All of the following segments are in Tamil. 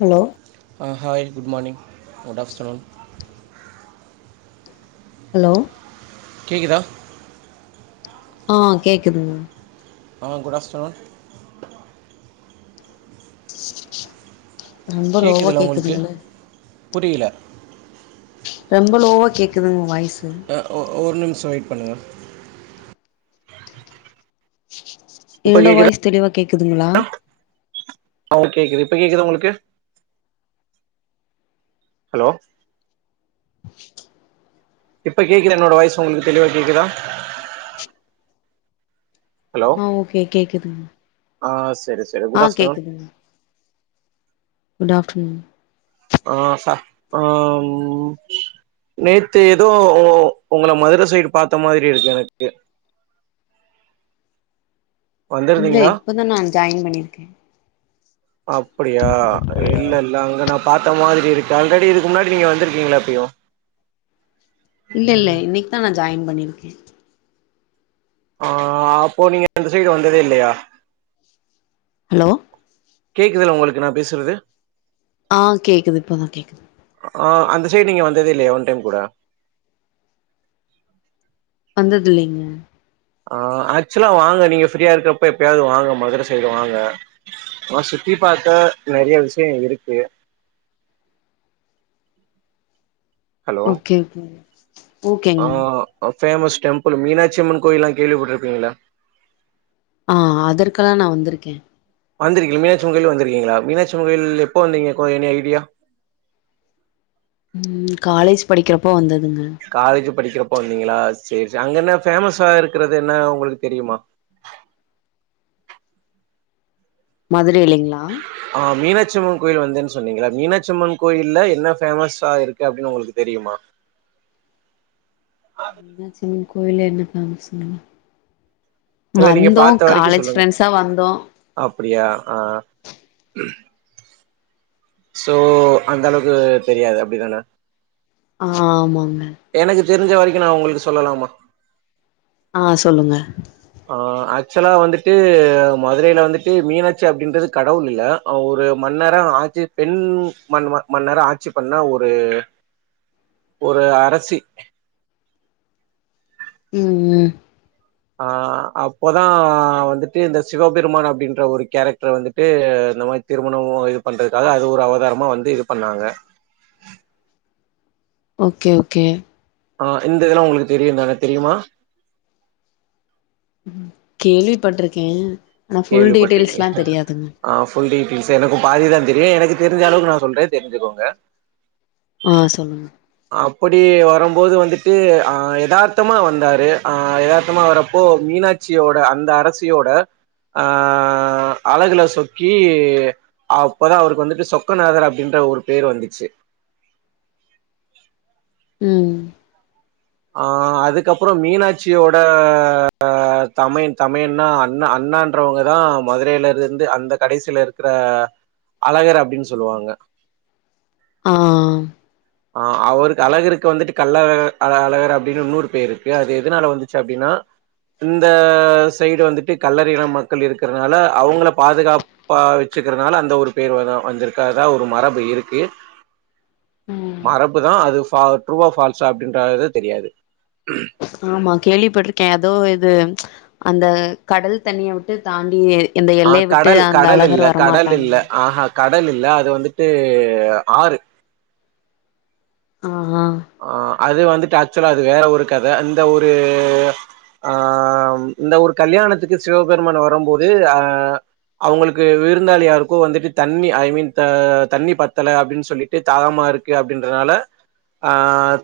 hello hi good morning good afternoon hello கேட்குதா ஆ கேக்குதுங்க ஆ குட் ஆஃப்டர்நூன் ரொம்ப லோவா கேக்குதுங்களா உங்களுக்கு கேக்குதுங்களே புரியல ரொம்ப லோவா கேட்குதுங்க வாய்ஸு ஒரு நிமிஷம் வெயிட் பண்ணுங்க இப்போ என்னோட வாய்ஸ் தெளிவா கேக்குதுங்களா ஓ கேக்குது இப்ப கேக்குது உங்களுக்கு ஹலோ இப்ப கேக்குதா என்னோட வாய்ஸ் உங்களுக்கு தெளிவா கேக்குதா ஹலோ ஆ ஓகே கேக்குதுங்க ஆ சரி ச ஆ கேக்குதுங்க குட் ஆஃப்டர்நூன் ஆ ச உ நேத்து ஏதோ உங்களை மதுர சைடு பாத்த மாதிரி இருக்கு எனக்கு இல்ல வந்திருந்தீங்களா இப்பதா நா ஜாயின் பண்ணியிருக்கே அப்டியா அப்டியா இல்லல் ல அங்க நா பாத்த மாதிரி இருக்கு ஆல்ரெடி இதுக்கு முன்னாடி நீங்க வந்துருக்கீங்களா எப்பயும் இல்ல இல்ல இன்னைக்கு தா நா ஜாயின் பண்ணிருக்கே ஆ அப்போ நீங்க அந்த சைடு வந்ததே இல்லையா ஹலோ கேக்குதா உங்களுக்கு நா பேசுறது ஆ கேக்குது இப்பதா கேக்குது ஆ அந்த சைட் நீங்க வந்ததே இல்லயா ஒன் டைம் கூட வந்ததில்லைங்க ஆ ஆக்சுவலா வாங்க நீங்க ஃப்ரீயா இருக்கப்ப எப்பயாவது வாங்க மதுர சைடு வாங்க சுத்தி பாக்க நெறையா விஷயோ இருக்கு ஹலோ ஓகே ஓகேங்க ஆ அ ஃபேமஸ் டெம்பிள் மீனாட்சியம்மன் கோவில்லா கேள்வி பட்ருப்பீங்கள்ல ஆ அதற்கெல்லா நா வந்துருக்கே வந்திருக்கீங்க மீனாட்சியம்மன் கோயில் வந்திருக்கீங்களா மீனாட்சியம்மன் கோயில் எப்ப வந்தீங்க கோ எனி ஐடியா [inaudible] ம் காலேஜ் படிக்கறப்போ வந்ததுங்க காலேஜ் படிக்கறப்போ வந்தீங்களா சேரி சரி அங்க என்ன ஃபேமஸா இருக்கறது என்ன உங்களுக்கு தெரியுமா மதுரைலிங்ளா ஆ மீனாட்சியம்மன் கோயில் வந்தேன்னு சொன்னீங்கல்ல மீனாட்சியம்மன் கோயில்ல என்ன ஃபேமஸா இருக்கு அப்டின்னு உங்களுக்கு தெரியுமா மீனாட்சி அம்மன் கோயில்ல என்ன ஃபேமஸ்சுங்க இல்ல நீங்க வந்தோ பாத்த வரைக்கு காலேஜ் சொல்லுங்க ஃப்ரெண்ட்ஸா வந்தோ அப்டியா ஆ சோ அந்த அளவுக்கு தெரியாது அப்டிதான ஆமாங்க எனக்கு தெரிஞ்ச வரைக்கு நா உங்களுக்கு சொல்லலாமா ஆ சொல்லுங்க ஆ ஆக்சுவலா வந்துட்டு மதுரைல வந்துட்டு மீனாட்சி அப்டின்றது கடவுள் இல்ல அ ஒரு மன்னரா ஆட்சி பெண் மன் மன்னரா ஆட்சி பண்ண ஒரு ஒரு அரசி ம் ம் ஆ அப்போதா வந்துட்டு இந்த சிவாபெருமான் அப்படின்ற ஒரு கேரக்டர் வந்துட்டு இந்த மாரி திருமணோ இது பண்றதுக்காக அது ஒரு அவதாரமா வந்து இது பண்ணாங்க ஓகே ஓகே ஆ இந்த இதல்லா உங்களுக்கு தெரியுந் தான தெரியுமா ம் கேள்விப்பட்ருக்கே ஆனா ஃபுல் டிட்டெய்ல்ஸ்லா கேள்விப்பட்டிருக்கீங்க தெரியாதுங்க ஆ ஃபுல் டிடைல்ஸ் எனக்கும் பாதி தா தெரியு எனக்கு தெரிஞ்சளவுக்கு நா சொல்ற தெரிஞ்சுக்கோங்க ஆ சொல்லுங்க அப்படி வரும்போது வந்துட்டு ஆ எதார்த்தமா வந்தாரு அ எதார்த்தமா வரப்போ மீனாட் ச்சியோட அந்த அரசியோட ஆ அழகுல சொக்கி அப்போதா அவருக்கு வந்துட்டு சொக்கநாதர் அப்டின்ற ஒரு பேரு வந்துச்சு ம் ஆ அதுக்கப்புறோ மீனாட்சியோட அ அ தமயன் தமையன்னா அண்ணா அண்ணான்றவுங்க தா மதுரைல இருந்து அந்த கடைசில இருக்கற அழகர் அப்டின் சொல்லுவாங்க ஆ ஆ அவருக்கு அழகருக்கு வந்துட்டு கள்ளழ அழகர் அப்டின்னு இன்னொரு பேர் இருக்கு அது எதனால வந்துச்சு அப்டின்னா இந்த சைடு வந்துட்டு கல்லரின மக்கள் இருக்கறனால அவுங்கள பாதுகாப் பா வச்சுக்கறனால அந்த ஒரு பேர் வ வந்துருக்கு அதா ஒரு மரபு இருக்கு ம் மரபு தா அது ஃப டூர்வா ஃபால்ஸா அப்டின்ற அது தெரியாது ஆமா கேள்விப்பட்ருக்கே எதோ இது அந்த கடல் தண்ணிய விட்டு தாண்டி இந்த ஆ எல்லைய விட்டு கடல் அந்த கடல் அழகர் இல்ல கடல் வரமாட்டாங்க இல்ல ஆஹா கடல் இல்ல அது வந்துட்டு ஆறு ஆஹா ஆ அது வந்துட்டு ஆக்சுவலா அது வேற ஒரு கத இந்த ஒரு ஆ இந்த ஒரு கல்யாணத்துக்கு சிவபெருமான் வரம்போது அ அவுங்களுக்கு விருந்தாலி யாருக்கோ வந்துட்டு தண்ணி ஐ மீன் த தண்ணி பத்தல அப்டின்னு சொல்லி ட்டு தாகமா இருக்கு அப்படின்றனால ஆ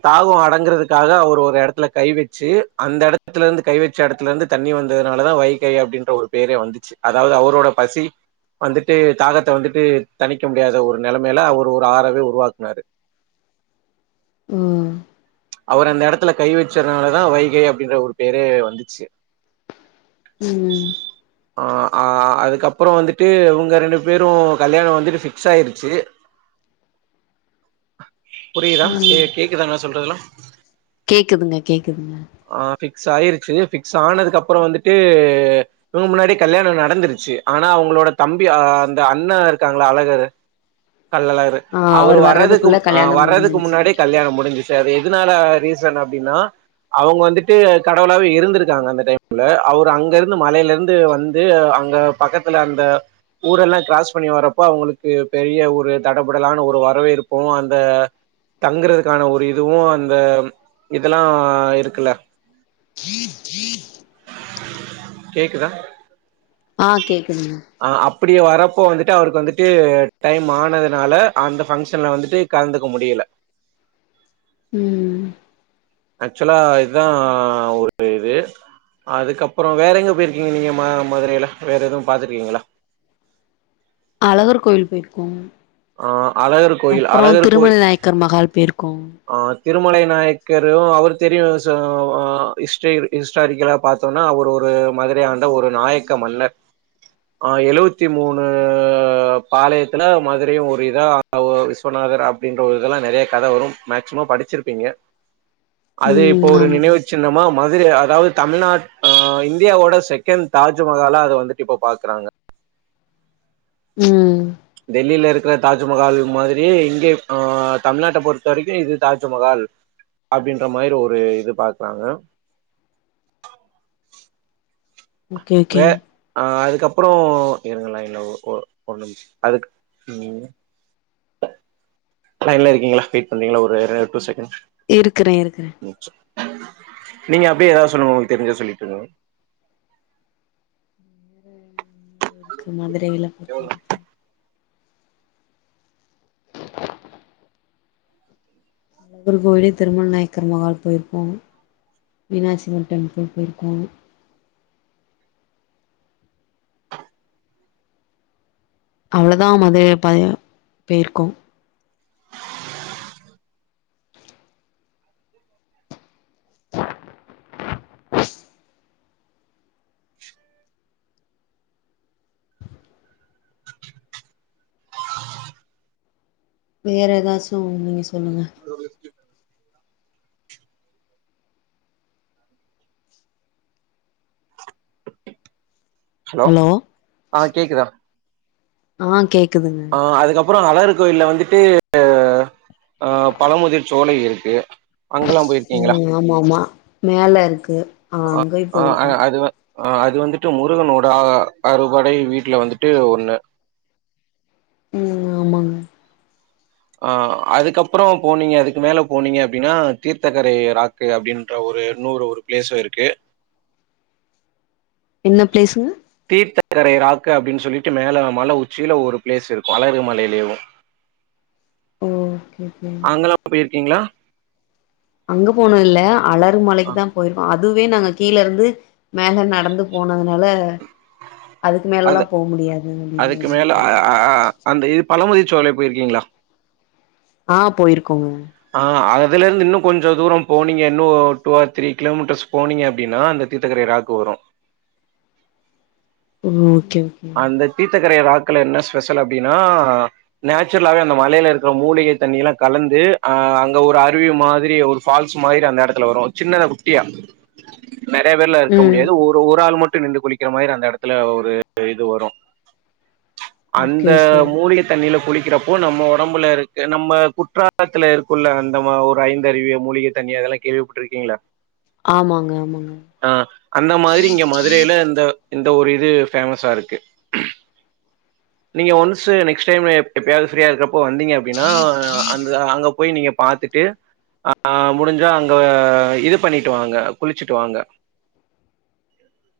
தாகோ அடங்குறதுக்காக அவர் ஒரு எடத்துல கை வச்சு அந்த எடத்துல இருந்து கை வ ச்ச இடத்துல இருந்து தண்ணி வந்ததுனாலதா வைகை அப்படின்ற ஒரு பேரே வந்துச்சு அதாவது அவரோட பசி வந்துட்டு தாகத்த வந்துட்டு தனிக்க முடியாத ஒரு நலமையில அவர் ஒரு ஆறவே உருவாக்குனாரு ம் அவர் அந்த எடத்துல கை வச்சனாலதா வைகை அப்படின்ற ஒரு பேரே வந்துச்சு ம் ஆ ஆ அதுக்கப்புற வந்துட்டு இவங்க ரெண்டு பேரு கல்யாணோ வந்துட்டு ஃபிக்ஸ் ஆயிருச்சு புரியுதா கே ம் கேக்குதா நா சொல்றதுலா கேக்குதுங்க கேக்குதுங்க ஆ ஃபிக்ஸ் ஆயிருச்சு ஃபிக்ஸ் ஆனதுக்குப்பறோ வந்துட்டு இவங்க முன்னாடி கல்யாணோ நடந்துருச்சு ஆனா அவங்களோட தம்பி அ அந்த அண்ணா இருக்காங்கள்ள அழகரு கள்ளழகரு ஆ அவரு அவர் வர்றதுக்கு வர்றதுக்குள்ள மு அ கல்யாணம் வர்றதுக்கு முடிஞ்சிருச்சு முன்னாடியே கல்யாணோ முடிஞ்சு எதுனால ரீசன் அப்டின்னா அவங்க வந்துட்டு கடவுளாவே இருந்திருக்காங்க அந்த டைம்ல அவர் அங்க இருந்து மலைல இருந்து வந்து அங்க பக்கத்துல அந்த ஊரெல்லா க்ராஸ் பண்ணி வரப்போ அவங்களுக்கு பெரிய ஒரு தடபுடலான ஒரு வறவேர்பு அந்த தங்குறதுக்கான ஒரு இதுவு அந்த இதுலா இருக்குல்ல ஜீன் ஜீன் கேக்குதா ஆ கேக்குதுங்க அ அப்டி வர்றப்போ வந்துட்டு அவருக்கு வந்துட்டு டைம் ஆனதுனால அந்த ஃபங்க்ஷன்ல வந்துட்டு கலந்துக்க முடியல ம் ஆக்சுவலா இதுதா ஒரு இது அதுக்கப்புறோ வேற எங்க போய்ருக்கீங்க நீங்க ம மதுரைல வேற எதுவு பாத்திருக்கீங்ளா அழகர் கோயில் போய்ர்க்கோ ஆ அழகர் கோயில் அப்றோ அழகர் திருமண கோயில் நாயக்கர் மகால் போயிருக்கோ ஆ திருமலை நாயக்கரு அவர் தெரியு ச அ இஸ்ட்ரி ஹிஸ்டாரிக்கலா பாத்தோன்னா அவரு ஒரு மதுரை ஆண்ட ஒரு நாயக்க மன்னர் ஆ எழுவத்தி மூணு பாளையத்துல மது ஒரு இதா ஒ விஸ்வநாதர் அப்டின்ற ஒரு இதெல்லா நெறையா கத வரு மேக்சிமம் படிச்சிருப்பீங்க அது இப்ப ம் ஒரு ஆமா நினைவுச் சின்னமா மதுரை அதாவது தமிழ்நாட் அ இந்தியாவோட செகண்ட் தாஜ்மஹாலா அத வந்துட்டு இப்ப பாக்குறாங்க ம் டெல்லில இருக்கிற தாஜ்மஹால் மாதிரியே இங்கே அ தமிழ்நாட்ட பொறுத்த வரைக்கு இது தாஜ்மஹால் அப்டின்ற மாரி ஒரு இது பாக்குறாங்க ஓகே ஓகே வே ஆ அதுக்கப்புறோ இருங்க லைன்ல ஒரு ஒரு நிமுசோ அதுக் ம் லைன்ல இருக்கீங்களா வெயிட் பண்றீங்களா ஒரு டூ செகண்டு இருக்குறே இருக்குறே நீங்க அப்டியே ஏதாது சொல்லுங்க ஒங்ளுக்கு தெரிஞ்சது சொல்லிட்ருங்க க்கு மதுரைல அழகர் கோவிலு திருமண நாயக்கர் மஹால் போயிருப்போ மீனாட்சி அம்மன் டெம்பிள் போய்ருக்கோ அவ்ளதா மதுரைல ப போய்ருக்கோ வேற ஏதாச்சு நீங்க சொல்லுங்க ஹலோ ஆ கேக்குதா ஆ கேக்குதுங்க அ அதுக்கப்றோ அழகர் கோயில்ல வந்துட்டு அ பழமுதிர் சோலை இருக்கு அங்கெல்லா போயிருக்கீங்களா ம் ஆமா ஆமா மேலருக்கு ஆ ஆ அ அது வந் அ அது வந்துட்டு முருகனோட அ அறுபடை வீட்ல வந்துட்டு ஒண்ணு ம் ஆமாங்க ஆ அதுக்கப்றோ போனீங்க அதுக்கு மேல போனீங்க அப்டின்னா தீர்த்தகரை ரா க்கு அப்டின்ற ஒரு இன்னோரு ஒரு பிளேசு இருக்கு என்ன பிளேசுங்க தீர்த்தகரை ராக்கு அப்டின் சொல்லிட்டு மேல மல உச்சில ஒரு பிளேஸ் இருக்கு அழகர் மலயிலேவு ஓ ஓகே ஓகே போய்ருக்கீங்ளா அங்க போனதுல்ல அழர் அ மலைக்குதா போயிர்கோ அதுவே நாங்க கீழ இருந்து மேல நடந்து போனதுனால அதுக்கு மேலலா அது போ முடியாது அப்டின் அதுக்கு மேல இருந்துட்டோ அ அ அ அந்த இது பழமுதிர்சோலை போய்ருக்கீங்ளா ஆ போயிருக்கோங்க ஆ அதுல இருந்து இன்னோ கொஞ்சோ தூரோ போனீங்க இன்னோ டூ ஆர் த்ரீ கிலோமீட்டர்ஸ் போனீங்க அப்டின்னா அந்த தீர்த்தக்கரை ராக்கு வரு [unintelligible] ஓகே ஓகே அந்த தீத்தக்கரை ராக்குல என்ன ஸ்பெஷல் அப்டின்னா நேச்சுரலாவே அந்த மலெல இருக்ற மூலிகை தண்ணிலா கலந்து ஆ அங்க ஒரு அருவி மாதிரி ஒரு ஃபால்ஸ் மாரி அந்த இடத்துல வரு சின்னதா குட்டியா நெறய பேர்லா இருக்க ம் முடியாது ஒரு ஒரு ஆள் மட்டு நின்டு குளிக்கிற மாரி அந்த எடத்துல ஒரு இது வரு அந்த ஓகே ஓகே மூலிக தண்ணில குளிக்கிறப்போ நம்ம ஒடம்புல இருக்கு நம்ம குற்றாலத்துல இருக்குள்ள அந்த ம ஒரு ஐந்தருவி மூலிகை தண்ணி அதெல்லா கேள்விப்பட்ருக்கீங்ளா ஆமாங்க ஆமாங்க ஆ அந்த மாரி இங்க மதுரைல இந்த இந்த ஒரு இது ஃபேமஸ்சா இருக்கு நீங்க ஒன்ஸ்சு நெக்ஸ்ட் டைம் எப்பயாவது ஃப்ரீயா இருக்கப் போ வந்தீங்க அப்டின்னா அந்த அங்க போய் நீங்க பாத்துட்டு ஆ முடிஞ்சா அங்க இது பண்ணிட்டு வாங்க குளிச்சுட்டு வாங்க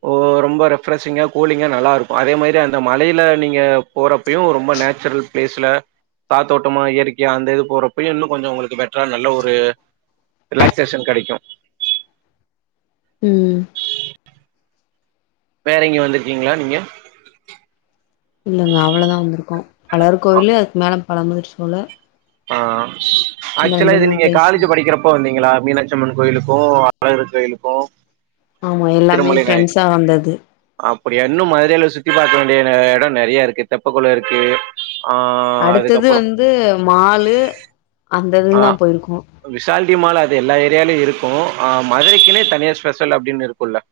ஓ ரொம்ப ரெஃப்ரெஷிங்கா கூலிங்கா நல்லாருக்கு அதே மாரி அந்த மலைல நீங்க போறப்பயு ரொம்ப நேச்சுரல் பிளேஸ்ல காத்தோட்டமா இயற்கையா அந்த இது போறப்பயு இன்னு கொஞ்சோ உங்களுக்கு பெட்ரா நல்ல ஒரு ரிலாக்சேஷன் கெடைக்கு ம் வேற இங்க வந்திருக்கீங்ளா நீங்க இல்லங்க அவ்ளோதா வந்துருக்கோ அழகர் கோவிலு அதுக்கு மேல பழமுதிர் சோல ஆ இந்த ஆக்சுவலா ரெண்டு இது மூணு நீங்க பிளேஸ் காலேஜ் படிக்கற ப்ப வந்தீங்ளா மீனாட்சி அம்மன் கோயிலுக்கு அழகர் கோயிலுக்கு ஆமா எல்லாமே ஃப்ரெண்ட்ஸ்சா வந்தது அப்டியா இன்னு மதுரைல சுத்தி பாக்க வேண்டிய எடோ நெறைய இருக்கு தெப்ப கொளோ இருக்கு ஆ அடுத்தது அதுக்கப்புறோ வந்து மாலு அந்த இதுதா போயிருக்கோ விசால்டி மால் அது எல்லா ஏரியாலயு இருக்கு அ மதுரைக்குனே தனியா ஸ்பெஷல் அப்டின்னு இருக் குள்ள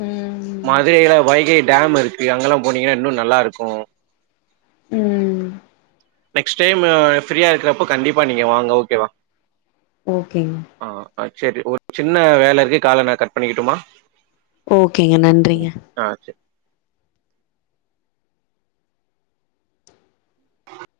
ம் மதுரைல வைகை டேம் இருக் அங்கெல்லா போனீங்கன்னா இன்னு நல்லா இருக்கு ம் நெக்ஸ்ட் டைம் ப்ரியா இருக்கிறப்ப கண்டிப்பா நீங்க வாங்க ஓகே வா ஓகேங் ஆ சேரி ஒரு சின்ன வேல இருக்கு கால நா கட் பண்ணிக்கட்டுமா ஓகேங்க நன்றிங்க ஆ சேர் [inaudible]